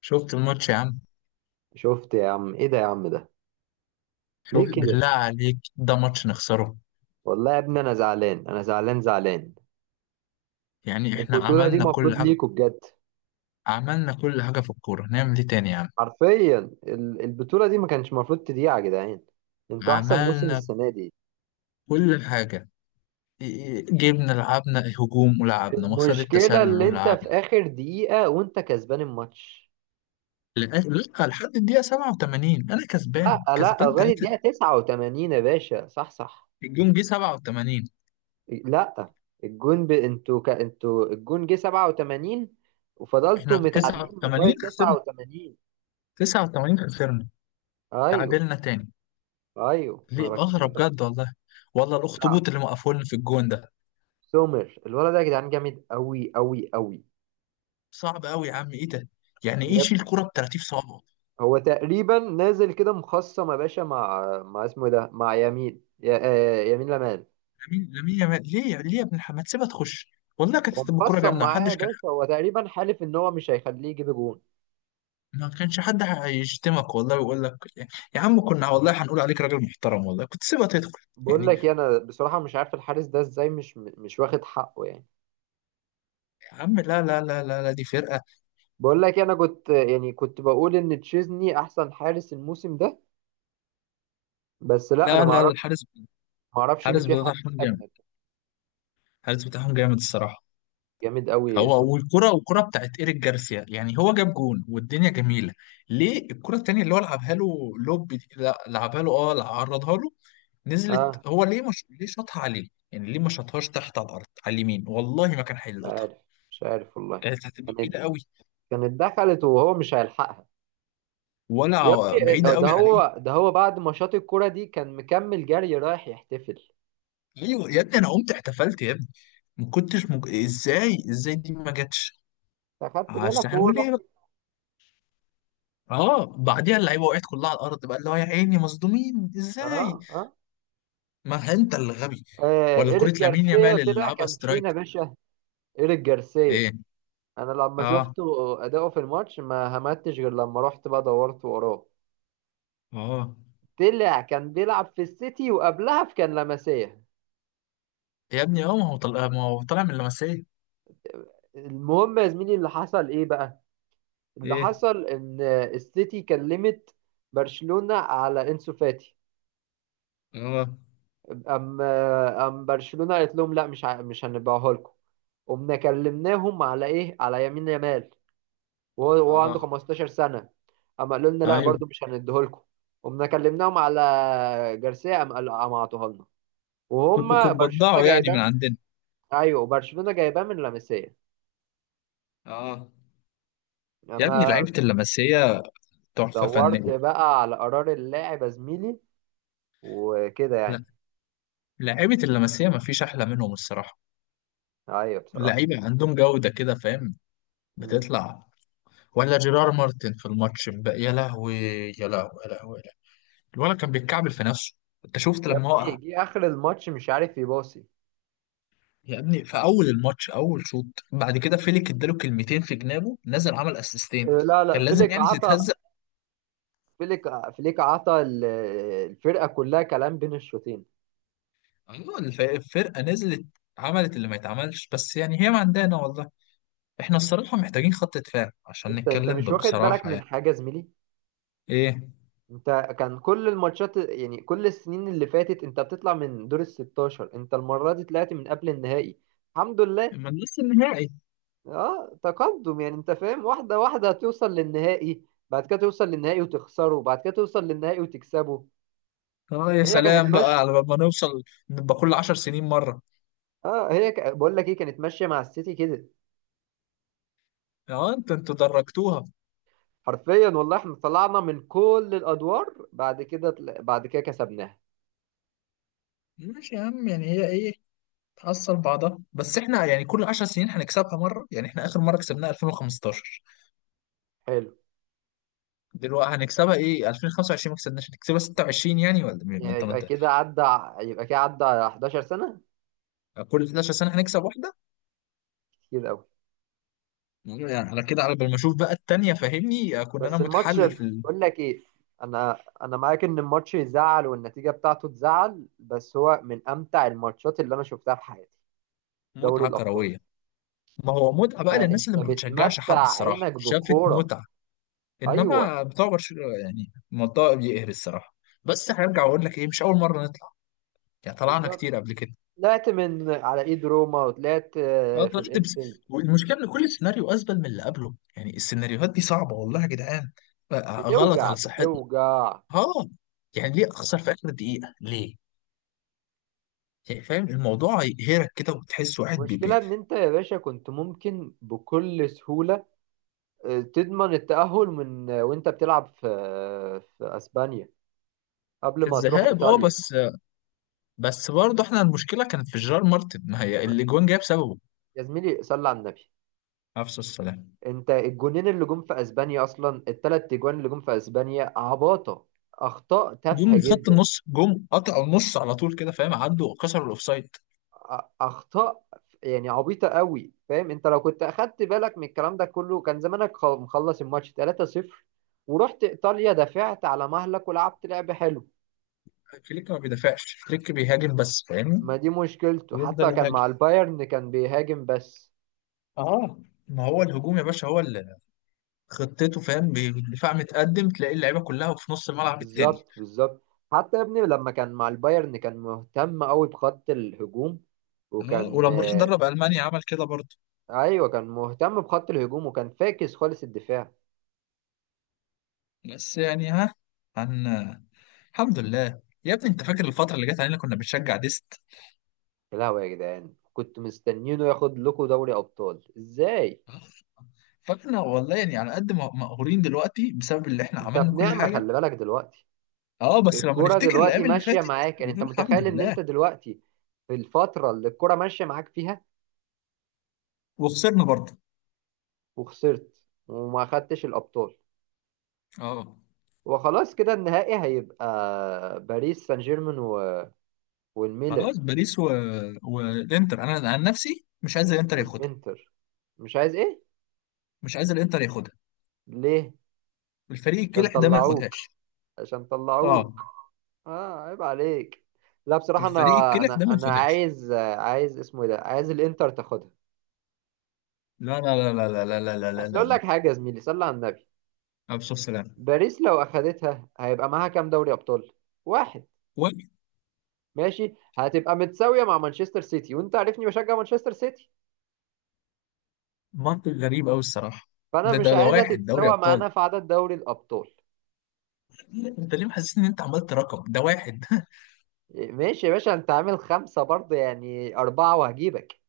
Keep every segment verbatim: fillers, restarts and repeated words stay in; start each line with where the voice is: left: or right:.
left: شفت الماتش يا عم؟
right: شفت يا عم، ايه ده يا عم ده؟
left: شوف
right: ليه كده؟
left: بالله عليك، ده ماتش نخسره؟
right: والله يا ابني انا زعلان، انا زعلان زعلان.
left: يعني احنا
right: البطوله دي
left: عملنا كل
right: مفروض
left: حاجة.
right: ليكوا بجد.
left: عملنا كل حاجة في الكورة، نعمل ايه تاني يا عم؟
right: حرفيا. ال- البطوله دي ما كانش مفروض تضيع يا جدعان. انتوا احسن موسم
left: عملنا
right: السنه دي.
left: كل حاجة. إيه- إيه، جبنا، لعبنا هجوم ولعبنا مصيدة
right: المشكله
left: التسلل
right: اللي انت في
left: ولعبنا
right: اخر دقيقه وانت كسبان الماتش.
left: لغاية... لأ، لحد الدقيقة سبعة وثمانين أنا كسبان
right: لا لا،
left: كسبان
right: لغايه
left: ثلاثة.
right: الدقيقه تسعة وثمانين يا باشا، صح صح.
left: الجون جه سبعة وثمانين.
right: لا، الجون ب... انتوا ك... انتوا الجون جه سبعة وثمانين وفضلتوا
left: احنا
right: متعادلين لغايه
left: تسعة وثمانين خسرنا،
right: تسعة وثمانين.
left: تسعة وثمانين خسرنا،
right: ايوه.
left: تعادلنا تاني.
right: ايوه، ما انا
left: ليه؟ أغرب
right: بكلمك.
left: بجد والله. والله
right: لا،
left: الأخطبوط اللي موقفولنا في الجون ده
right: سومر الولد ده يا جدعان جامد قوي قوي قوي.
left: صعب قوي يا عم، ايه ده؟ يعني ايه
right: يب.
left: يشيل كرة ب تلاتين صوابعه؟
right: هو تقريبا نازل كده مخصم يا باشا، مع مع اسمه إيه ده، مع يمين يا... آه، يمين لمال.
left: لامين، لامين يامال، ليه يا- ليه يا ابن الحمام ما تسيبها تخش؟ والله كانت
right: هو
left: هتبقى كرة
right: مخصم
left: جامدة،
right: معاه يا
left: محدش كان...
right: باشا، هو تقريبا حالف ان هو مش هيخليه يجيب جون.
left: ما كانش حد هيشتمك والله ويقول لك يا عم، كنا والله هنقول عليك راجل محترم والله، كنت سيبها تدخل.
right: بقول
left: يعني
right: لك إيه، انا بصراحه مش عارف الحارس ده ازاي مش مش واخد حقه يعني.
left: يا عم لا لا لا لا لا، دي فرقة.
right: بقول لك إيه، انا كنت يعني كنت بقول ان تشيزني احسن حارس الموسم ده، بس لا انا
left: لا
right: ما
left: لا،
right: اعرفش،
left: الحارس
right: ما اعرفش ان
left: الحارس
right: في حارس
left: بتاعهم جامد.
right: اجمد.
left: الحارس بتاعهم جامد الصراحة.
right: جامد قوي
left: هو
right: سومر.
left: والكرة، والكرة بتاعت إيريك جارسيا، يعني هو جاب جون والدنيا جميلة. ليه الكرة التانية اللي هو لعبها له لوب دي، لا، لعبها له، اه، عرضها له،
right: اه
left: نزلت، هو ليه مش ليه شاطها عليه؟ يعني ليه ما شاطهاش تحت على الأرض على اليمين، والله ما كان
right: مش
left: هيلقطها.
right: عارف، مش عارف والله.
left: كانت هتبقى
right: يعني
left: بعيدة قوي.
right: كانت دخلت وهو مش هيلحقها.
left: ولا
right: يا
left: ع-
right: ابني
left: بعيدة
right: آه، ده
left: قوي عليه.
right: هو، ده هو بعد ماتشات الكرة دي كان مكمل جري رايح يحتفل.
left: ليه يا ابني؟ أنا قمت احتفلت يا ابني. ما كنتش مج... إزاي، إزاي دي ما جاتش؟
right: أخدت
left: عشان
right: بالك وهو
left: هنقول
right: راح؟
left: ايه بقى؟ اه، بعديها اللعيبه وقعت كلها على الارض بقى، اللي هو يا عيني مصدومين ازاي؟
right: آه آه.
left: ما انت اللي غبي.
right: آه،
left: ولا كرة
right: إيريك
left: لامين
right: جارسيا
left: يامال اللي
right: طلع
left: لعبها
right: كان فينا يا
left: سترايك.
right: باشا. إيريك جارسيا،
left: ايه؟
right: أنا لما
left: اه.
right: شفته أداؤه في الماتش ما همتش، غير لما رحت بقى دورت وراه،
left: اه
right: طلع كان بيلعب في السيتي وقبلها في كان لمسية.
left: يا ابني اه، ما هو طلع، ما هو طالع من لمسيه.
right: المهم يا زميلي، اللي حصل إيه بقى؟ اللي
left: ايه؟
right: حصل إن السيتي كلمت برشلونة على إنسو فاتي.
left: اه.
right: أم أم برشلونة قالت لهم لا، مش ع- مش هنبيعها لكم. قمنا كلمناهم على إيه، على يمين يامال، وهو وهو عنده
left: اه.
right: خمستاشر سنة. أما قالوا لنا لا
left: ايوه،
right: برضو، مش هنديه لكم. قمنا كلمناهم على جارسيا. أم قالوا أم عطوها لنا، وهم
left: كنتوا
right: برشلونة
left: بتتبضعوا يعني من
right: جايبان.
left: عندنا.
right: أيوه برشلونة جايبان من لاماسيا.
left: اه. يا ابني
right: أنا
left: لعيبة اللمسية تحفة
right: دورت
left: فنية.
right: بقى على قرار اللاعب يا زميلي، وكده يعني.
left: لا، لعيبة اللمسية ما فيش أحلى منهم الصراحة.
right: أيوه بصراحة.
left: اللعيبة عندهم جودة كده، فاهم.
right: مم.
left: بتطلع... ولا جيرار مارتن في الماتش امبارح، يا لهوي، يا لهوي، يا لهوي، يا لهوي. الولد كان بيتكعبل في نفسه. انت شفت
right: يا
left: لما
right: ابني
left: هو...
right: جه آخر الماتش مش عارف يباصي.
left: يا ابني في اول الماتش، اول شوط، بعد كده فيليك اداله كلمتين في جنابه، نزل عمل اسيستين.
right: لا لا،
left: كان لازم
right: فليك
left: يعني
right: عطى،
left: تتهزق.
right: فليك، فليك عطى ال- الفرقه كلها كلام بين الشوطين.
left: ايوه، الف- الفرقه نزلت، عملت اللي ما يتعملش، بس يعني هي ما عندنا والله. احنا الصراحه محتاجين خط دفاع عشان
right: انت انت
left: نتكلم
right: مش
left: ب-
right: واخد بالك
left: بصراحه
right: من
left: يعني.
right: حاجه يا زميلي.
left: ايه؟
right: انت كان كل الماتشات، يعني كل السنين اللي فاتت انت بتطلع من دور ال ستاشر، انت المره دي طلعت من قبل النهائي. الحمد لله.
left: ما لسه النهائي.
right: اه تقدم يعني، انت فاهم، واحده واحده هتوصل للنهائي، بعد كده توصل للنهائي وتخسره، وبعد كده توصل للنهائي وتكسبه.
left: اه يا
right: هي كانت
left: سلام بقى
right: ماشيه.
left: على ما نوصل. نبقى كل عشر سنين مره.
right: اه هي ك... بقول لك ايه، كانت ماشيه مع السيتي كده.
left: اه انت انتوا درجتوها.
right: حرفيا والله احنا طلعنا من كل الادوار، بعد كده طل- بعد كده كسبناها.
left: ماشي يا عم، يعني هي ايه، تحصل بعضها. بس احنا يعني كل عشر سنين هنكسبها مره، يعني احنا اخر مره كسبناها ألفين وخمستاشر.
right: حلو.
left: دلوقتي هنكسبها ايه، ألفين وخمسة وعشرين ما كسبناش، هنكسبها ستة وعشرين يعني، ولا مين؟ ما
right: يعني
left: انت ما
right: يبقى
left: انت
right: كده عدى، يبقى كده عدى حداشر سنه.
left: كل حداشر سنه هنكسب واحده.
right: كتير قوي.
left: يعني على كده، على بال ما اشوف بقى التانيه، فاهمني. آه، كنا انا
right: بس الماتش،
left: متحلل في
right: بقول لك ايه، انا انا معاك ان الماتش يزعل والنتيجه بتاعته تزعل، بس هو من امتع الماتشات اللي انا شفتها في حياتي. دوري
left: المتعه
right: الابطال.
left: الكرويه. ما هو متعه بقى
right: آه، انت
left: للناس اللي ما بتشجعش حد،
right: بتمتع
left: الصراحه
right: عينك
left: شافت
right: بكوره.
left: متعه.
right: ايوه
left: انما بتوع برشلونه يعني الموضوع بيقهر الصراحه. بس هرجع اقول لك ايه، مش اول مره نطلع، يعني طلعنا
right: بالظبط.
left: كتير قبل كده.
right: طلعت من على ايد روما، وطلعت
left: اه
right: آه، في
left: طلعت بس.
right: الانفيلد.
left: والمشكله ان كل سيناريو ازبل من اللي قبله، يعني السيناريوهات دي صعبه والله يا جدعان. بقى غلط
right: بتوجع
left: على صحتنا.
right: بتوجع.
left: اه. يعني ليه اخسر في اخر دقيقه ليه؟ يعني فاهم الموضوع يقهرك كده، وتحس واحد بي
right: المشكلة
left: بي.
right: إن أنت يا باشا كنت ممكن بكل سهولة آه، تضمن التأهل من آه، وأنت بتلعب في آه، في أسبانيا قبل
left: في
right: ما تروح
left: الذهاب اه،
right: إيطاليا.
left: بس. بس برضه احنا المشكله كانت في جيرار مارتن، ما هي اللي جون جاب سببه.
right: يا زميلي صلي على النبي.
left: نفس السلام.
right: أنت الجونين اللي جم في أسبانيا، أصلا التلات أجوان اللي جم في أسبانيا عباطة. أخطاء
left: جم
right: تافهة
left: من خط
right: جدا.
left: النص، جم قطعوا النص على طول كده، فاهم، عدوا كسروا الاوفسايد.
right: أ- أخطاء يعني عبيطة قوي، فاهم؟ أنت لو كنت أخدت بالك من الكلام ده كله، كان زمانك خ- مخلص الماتش ثلاثة صفر، ورحت إيطاليا دافعت على مهلك ولعبت لعب حلو.
left: فليك ما بيدافعش، فليك بيهاجم بس فاهمني.
right: ما دي مشكلته،
left: يفضل
right: حتى كان
left: يهاجم.
right: مع البايرن كان بيهاجم بس.
left: اه، ما هو الهجوم يا باشا هو اللي خطته، فاهم، بي- الدفاع متقدم، تلاقي اللعيبه كلها في نص الملعب التاني.
right: بالظبط بالظبط. حتى يا ابني لما كان مع البايرن كان مهتم قوي بخط الهجوم،
left: اه،
right: وكان
left: ولما راح
right: آه،
left: درب المانيا عمل كده برضه.
right: ايوه كان مهتم بخط الهجوم وكان فاكس خالص الدفاع.
left: بس يعني، ها هن الحمد لله يا ابني. انت فاكر الفترة اللي جت علينا كنا بنشجع ديست؟
right: يا لهوي يا جدعان، كنت مستنينه ياخد لكم دوري ابطال ازاي.
left: فاحنا والله يعني على قد ما مقهورين دلوقتي بسبب اللي احنا
right: انت
left: عملنا
right: في
left: كل
right: نعمة
left: حاجة.
right: خلي بالك دلوقتي.
left: اه بس لما
right: الكرة
left: نفتكر
right: دلوقتي
left: الايام اللي
right: ماشية
left: فاتت
right: معاك، يعني انت
left: بنقول الحمد
right: متخيل ان
left: لله.
right: انت دلوقتي في الفترة اللي الكرة ماشية معاك فيها،
left: وخسرنا برضه.
right: وخسرت وما خدتش الابطال.
left: اه.
right: وخلاص كده النهائي هيبقى باريس سان جيرمان و... والميلان.
left: خلاص باريس و... والانتر، انا عن نفسي مش عايز الانتر ياخدها.
right: والانتر. مش عايز ايه؟
left: مش عايز الانتر ياخدها.
right: ليه؟
left: الفريق
right: عشان
left: الكلح ده ما
right: طلعوك،
left: ياخدهاش.
right: عشان
left: اه.
right: طلعوك. اه عيب عليك. لا بصراحة
left: الفريق
right: انا
left: الكلح ده
right: انا
left: ما
right: انا
left: ياخدهاش.
right: عايز، عايز اسمه إيه ده، عايز الانتر تاخدها.
left: لا لا لا لا لا لا لا لا لا
right: اصل
left: لا
right: اقول لك
left: لا.
right: حاجة يا زميلي صلي على النبي.
left: أبو سلام.
right: باريس لو اخدتها هيبقى معاها كام دوري ابطال؟ واحد. ماشي هتبقى متساوية مع مانشستر سيتي، وانت عارفني بشجع مانشستر سيتي،
left: منطق غريب قوي الصراحه.
right: فانا
left: ده
right: مش
left: ده ده
right: عايزها
left: واحد دوري
right: تتساوى
left: ابطال.
right: معانا في عدد دوري الابطال.
left: انت ليه محسس ان انت عملت رقم ده واحد؟
right: ماشي يا باشا، انت عامل خمسة برضه، يعني أربعة وهجيبك.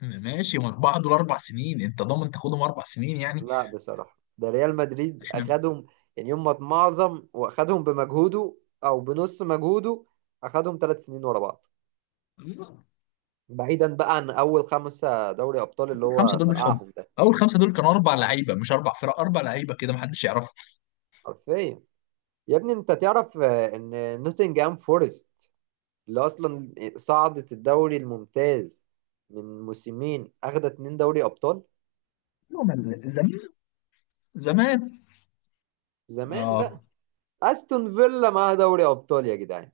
left: ماشي، ما اربعه دول اربع سنين، انت ضامن تاخدهم اربع سنين يعني؟
right: لا بصراحة ده ريال مدريد
left: احنا.
right: أخدهم، يعني هم معظم وأخدهم بمجهوده، أو بنص مجهوده، أخدهم ثلاث سنين ورا بعض، بعيدا بقى عن أول خمسة دوري أبطال اللي
left: الخمسه
right: هو
left: دول بالحب.
right: فقعهم ده.
left: اول خمسه دول كانوا اربع لعيبه، مش اربع فرق، اربع لعيبه كده، ما حدش يعرفهم.
right: حرفيا. يا ابني أنت تعرف آه، إن نوتنجهام فورست اللي أصلا صعدت الدوري الممتاز من موسمين أخدت اتنين دوري أبطال.
left: هم ال- زمان. زمان.
right: زمان بقى.
left: اه.
right: أستون فيلا معاها دوري أبطال يا جدعان.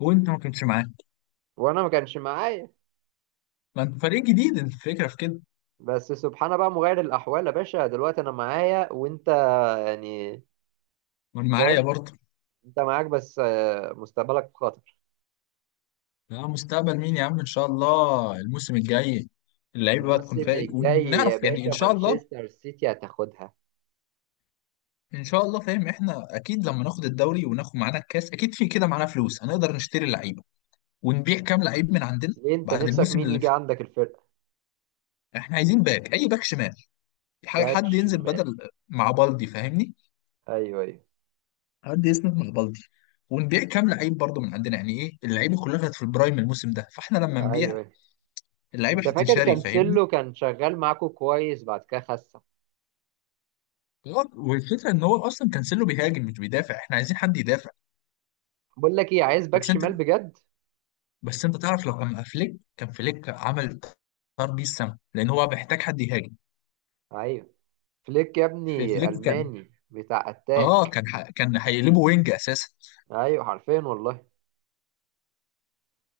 left: وانت ما كنتش معاه.
right: وانا ما كانش معايا.
left: ما انت فريق جديد، انت الفكره في كده.
right: بس سبحان بقى مغير الاحوال يا باشا، دلوقتي انا معايا وانت يعني
left: وانا معايا
right: فاهم،
left: برضه.
right: انت معاك بس آه، مستقبلك في خطر.
left: يا مستقبل مين يا عم، ان شاء الله الموسم الجاي اللعيبه بقى تكون
right: الموسم
left: فائق،
right: الجاي يا
left: ونعرف يعني
right: باشا
left: ان شاء الله.
right: مانشستر سيتي هتاخدها.
left: ان شاء الله فاهم، احنا اكيد لما ناخد الدوري وناخد معانا الكاس اكيد في كده معانا فلوس، هنقدر نشتري لعيبه ونبيع كام لعيب من عندنا.
right: ليه انت
left: بعد
right: نفسك
left: الموسم
right: مين
left: اللي
right: يجي
left: فات،
right: عندك الفرقه؟
left: احنا عايزين باك، اي باك شمال، ح-
right: باك
left: حد ينزل
right: شمال.
left: بدل مع بالدي فاهمني.
right: ايوه ايوه.
left: حد يسند مع بالدي. ونبيع كام لعيب برضه من عندنا، يعني ايه، اللعيبه كلها كانت في البرايم الموسم ده، فاحنا لما
right: ايوه
left: نبيع
right: ايوه.
left: اللعيبه
right: انت فاكر
left: هتنشري فاهمني.
right: كانسيلو كان شغال معاكو كويس بعد كده خسر.
left: غلط. والفكره ان هو اصلا كانسيلو بيهاجم مش بيدافع، احنا عايزين حد يدافع.
right: بقول لك ايه، عايز باك
left: بس انت
right: شمال بجد.
left: بس انت تعرف لو كان مع فليك كان فليك عمل... طار بيه السما لان هو محتاج حد يهاجم.
right: ايوه. فليك يا ابني
left: فليك كان
right: الماني بتاع
left: اه
right: اتاك.
left: كان ح... كان هيقلبه وينج اساسا.
right: ايوه حرفيا والله.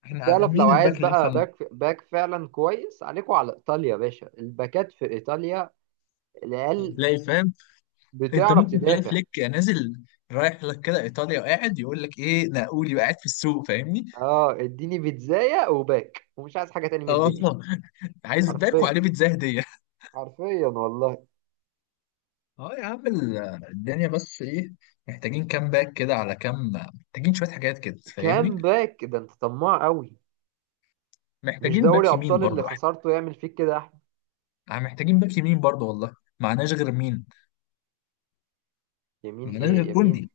left: احنا ع-
right: تعرف لو
left: مين
right: عايز
left: الباك اللي
right: بقى
left: يفهم.
right: باك باك فعلا كويس، عليكوا على ايطاليا يا باشا، الباكات في ايطاليا العيال
left: تلاقي فاهم، انت
right: بتعرف
left: ممكن تلاقي
right: تدافع.
left: فليك نازل رايح لك كده ايطاليا، وقاعد يقول لك ايه نقولي وقاعد في السوق فاهمني.
right: اه اديني بيتزاية وباك ومش عايز حاجة تاني من
left: اه
right: الدنيا.
left: عايز باك
right: حرفيا.
left: وعليه بيتزا هديه.
right: حرفيا والله.
left: اه يا عم ال- الدنيا بس ايه، محتاجين كام باك كده، على كام، محتاجين شويه حاجات كده فاهمني.
right: كام باك ده؟ انت طماع قوي. مش
left: محتاجين
right: دوري
left: باك يمين
right: ابطال اللي
left: برضو.
right: خسرته يعمل فيك كده يا احمد؟
left: احنا محتاجين باك يمين برضه، والله معناش غير مين،
right: يمين
left: معناش
right: ايه
left: غير
right: يمين؟
left: كوندي.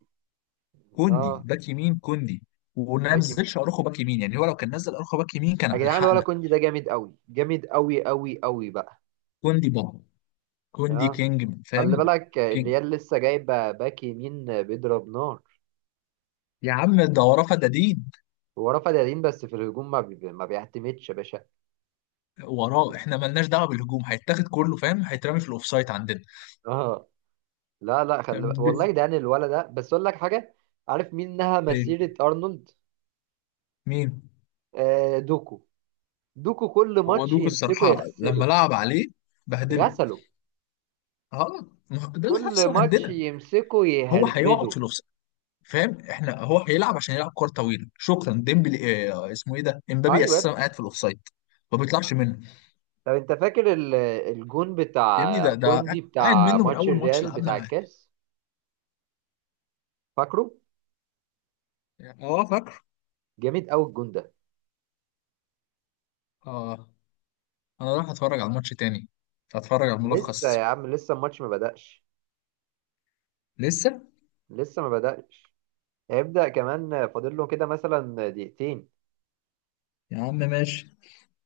left: كوندي
right: اه،
left: باك يمين. كوندي. وما
right: باك يمين
left: نزلش اروخو باك يمين، يعني هو لو كان نزل اروخو باك يمين
right: يا
left: كان
right: جدعان، ولا
left: هيلحقنا.
right: كوندي ده جامد قوي، جامد قوي قوي قوي بقى.
left: كوندي بابا. كوندي
right: اه.
left: كينج
right: خلي
left: فاهم.
right: بالك
left: كينج.
right: الريال لسه جايب باك يمين بيضرب نار.
left: يا عم ده وراه فدادين.
right: هو رفع ديالين بس في الهجوم، ما بي... ما بيعتمدش يا باشا.
left: وراه احنا ملناش دعوه بالهجوم، هيتاخد كله فاهم، هيترمي في الاوفسايد عندنا.
right: اه. لا لا خلي بالك.
left: بس-
right: والله ده يعني الولد ده، بس اقول لك حاجه. عارف مين نهى
left: إيه،
right: مسيره ارنولد؟
left: مين؟
right: آه دوكو. دوكو كل
left: هو
right: ماتش
left: دوك
right: يمسكه
left: الصراحه لما
right: يغسله.
left: لعب عليه بهدله.
right: غسله.
left: اه، ما هو ده اللي
right: كل
left: حصل
right: ماتش
left: عندنا.
right: يمسكه
left: هو هيقعد
right: يهربده.
left: في... فاهم احنا، هو هيلعب عشان يلعب كرة طويلة، شكرا ديمبلي، اه اسمه ايه ده، امبابي
right: ايوه يا
left: اساسا
right: ابني.
left: قاعد في الاوفسايد، ما بيطلعش منه.
right: طب انت فاكر ال- الجون
left: يا ابني
right: بتاع
left: ده ده
right: كوندي
left: قاعد
right: بتاع
left: منه من
right: ماتش
left: اول ماتش
right: الريال
left: لعبنا
right: بتاع
left: معاه.
right: الكاس؟ فاكره.
left: اه فاكر.
right: جامد قوي الجون ده.
left: اه. انا رايح اتفرج على الماتش تاني، هتفرج على
right: لسه يا
left: الملخص.
right: عم لسه الماتش ما بدأش.
left: لسه
right: لسه ما بدأش، هيبدأ كمان، فاضل له كده مثلا دقيقتين.
left: يا عم، ماشي.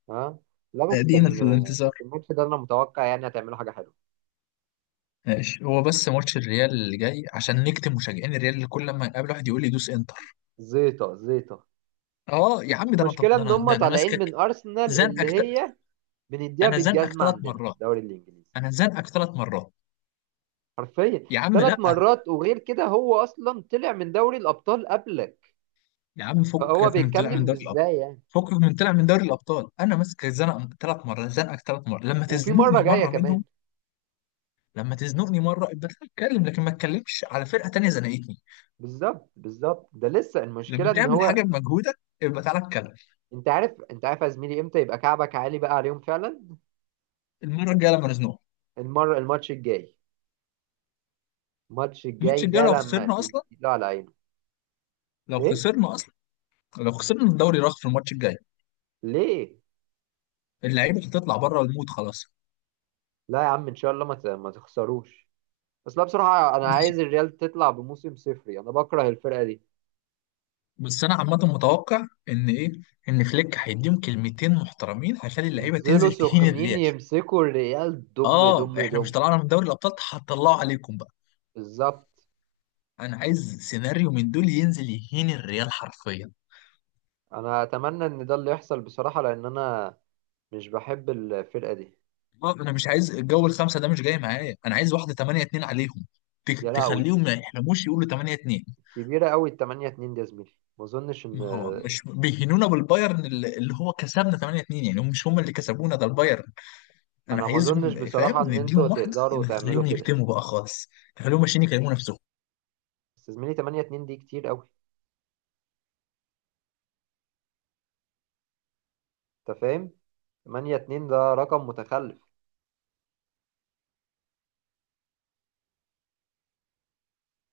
right: ها. لا بس
left: ادينا
right: كان.
left: في الانتظار.
right: بس الماتش ده انا متوقع يعني هتعملوا حاجة حلوة.
left: ماشي، هو بس ماتش الريال اللي جاي عشان نكتم مشجعين الريال اللي كل لما يقابل واحد يقول لي دوس انتر.
right: زيطة زيطة.
left: اه يا عم، ده انا
right: المشكلة
left: ده
right: ان
left: انا
right: هم
left: ده انا
right: طالعين من
left: ماسكك،
right: ارسنال، اللي
left: زنقك ت-
right: هي بنديها
left: انا زنقك
right: بالجزمة
left: ثلاث
right: عندنا في
left: مرات.
right: الدوري الانجليزي.
left: انا زنقك ثلاث مرات.
right: حرفيا.
left: يا عم
right: ثلاث
left: لا.
right: مرات، وغير كده هو اصلا طلع من دوري الابطال قبلك،
left: يا عم
right: فهو
left: فكك من طلع من
right: بيتكلم
left: دوري الابطال،
right: بازاي يعني.
left: فكك من طلع من دوري الابطال. انا ماسك الزنقه ثلاث مرات، زنقك ثلاث مرات، لما
right: وفي مرة
left: تزنقني
right: جاية
left: مره
right: كمان.
left: منهم، لما تزنقني مره ابقى تعالى اتكلم، لكن ما تتكلمش على فرقه تانيه زنقتني.
right: بالظبط بالظبط. ده لسه
left: لما
right: المشكلة ان
left: تعمل
right: هو،
left: حاجه بمجهودك ابقى تعالى اتكلم.
right: انت عارف، انت عارف يا زميلي، امتى يبقى كعبك عالي بقى عليهم فعلا؟
left: المره الجايه لما نزنقك.
right: المرة، الماتش الجاي. الماتش
left: الماتش
right: الجاي
left: الجاي
right: ده
left: لو
right: لما
left: خسرنا
right: تديله
left: اصلا،
right: على عينه.
left: لو
right: ايه؟
left: خسرنا اصلا، لو خسرنا الدوري راح في الماتش الجاي.
right: ليه؟
left: اللعيبه هتطلع بره المود خلاص.
right: لا يا عم ان شاء الله ما ت- ما تخسروش. بس لا بصراحه انا
left: بس
right: عايز الريال تطلع بموسم صفري، انا بكره الفرقه دي.
left: بس انا عامه متوقع ان ايه، ان فليك هيديهم كلمتين محترمين، هيخلي اللعيبه
right: ينزلوا
left: تنزل تهين
right: سخنين
left: الريال.
right: يمسكوا الريال دم
left: اه
right: دم
left: احنا مش
right: دم.
left: طلعنا من دوري الابطال؟ هتطلعوا عليكم بقى.
right: بالظبط.
left: انا عايز سيناريو من دول ينزل يهين الريال حرفيا.
right: انا اتمنى ان ده اللي يحصل بصراحه، لان انا مش بحب الفرقه دي.
left: آه، انا مش عايز الجو الخمسه ده، مش جاي معايا، انا عايز واحده تمانية اتنين عليهم،
right: يا
left: تك-
right: لهوي،
left: تخليهم ما يحلموش، يقولوا تمانية اتنين.
right: كبيره قوي تمنية اتنين دي يا زميلي. ما اظنش ان
left: ما هو مش بيهنونا بالبايرن اللي اللي هو كسبنا تمانية اتنين يعني، هم مش هم اللي كسبونا، ده البايرن. انا
right: انا ما اظنش
left: عايزهم فاهم
right: بصراحه ان انتوا
left: نديهم واحده
right: تقدروا تعملوا
left: نخليهم
right: كده.
left: يكتموا بقى خالص، نخليهم ماشيين يكلموا نفسهم.
right: بس يا زميلي تمنية اتنين دي كتير قوي. انت فاهم، ثمانية اثنين ده رقم متخلف.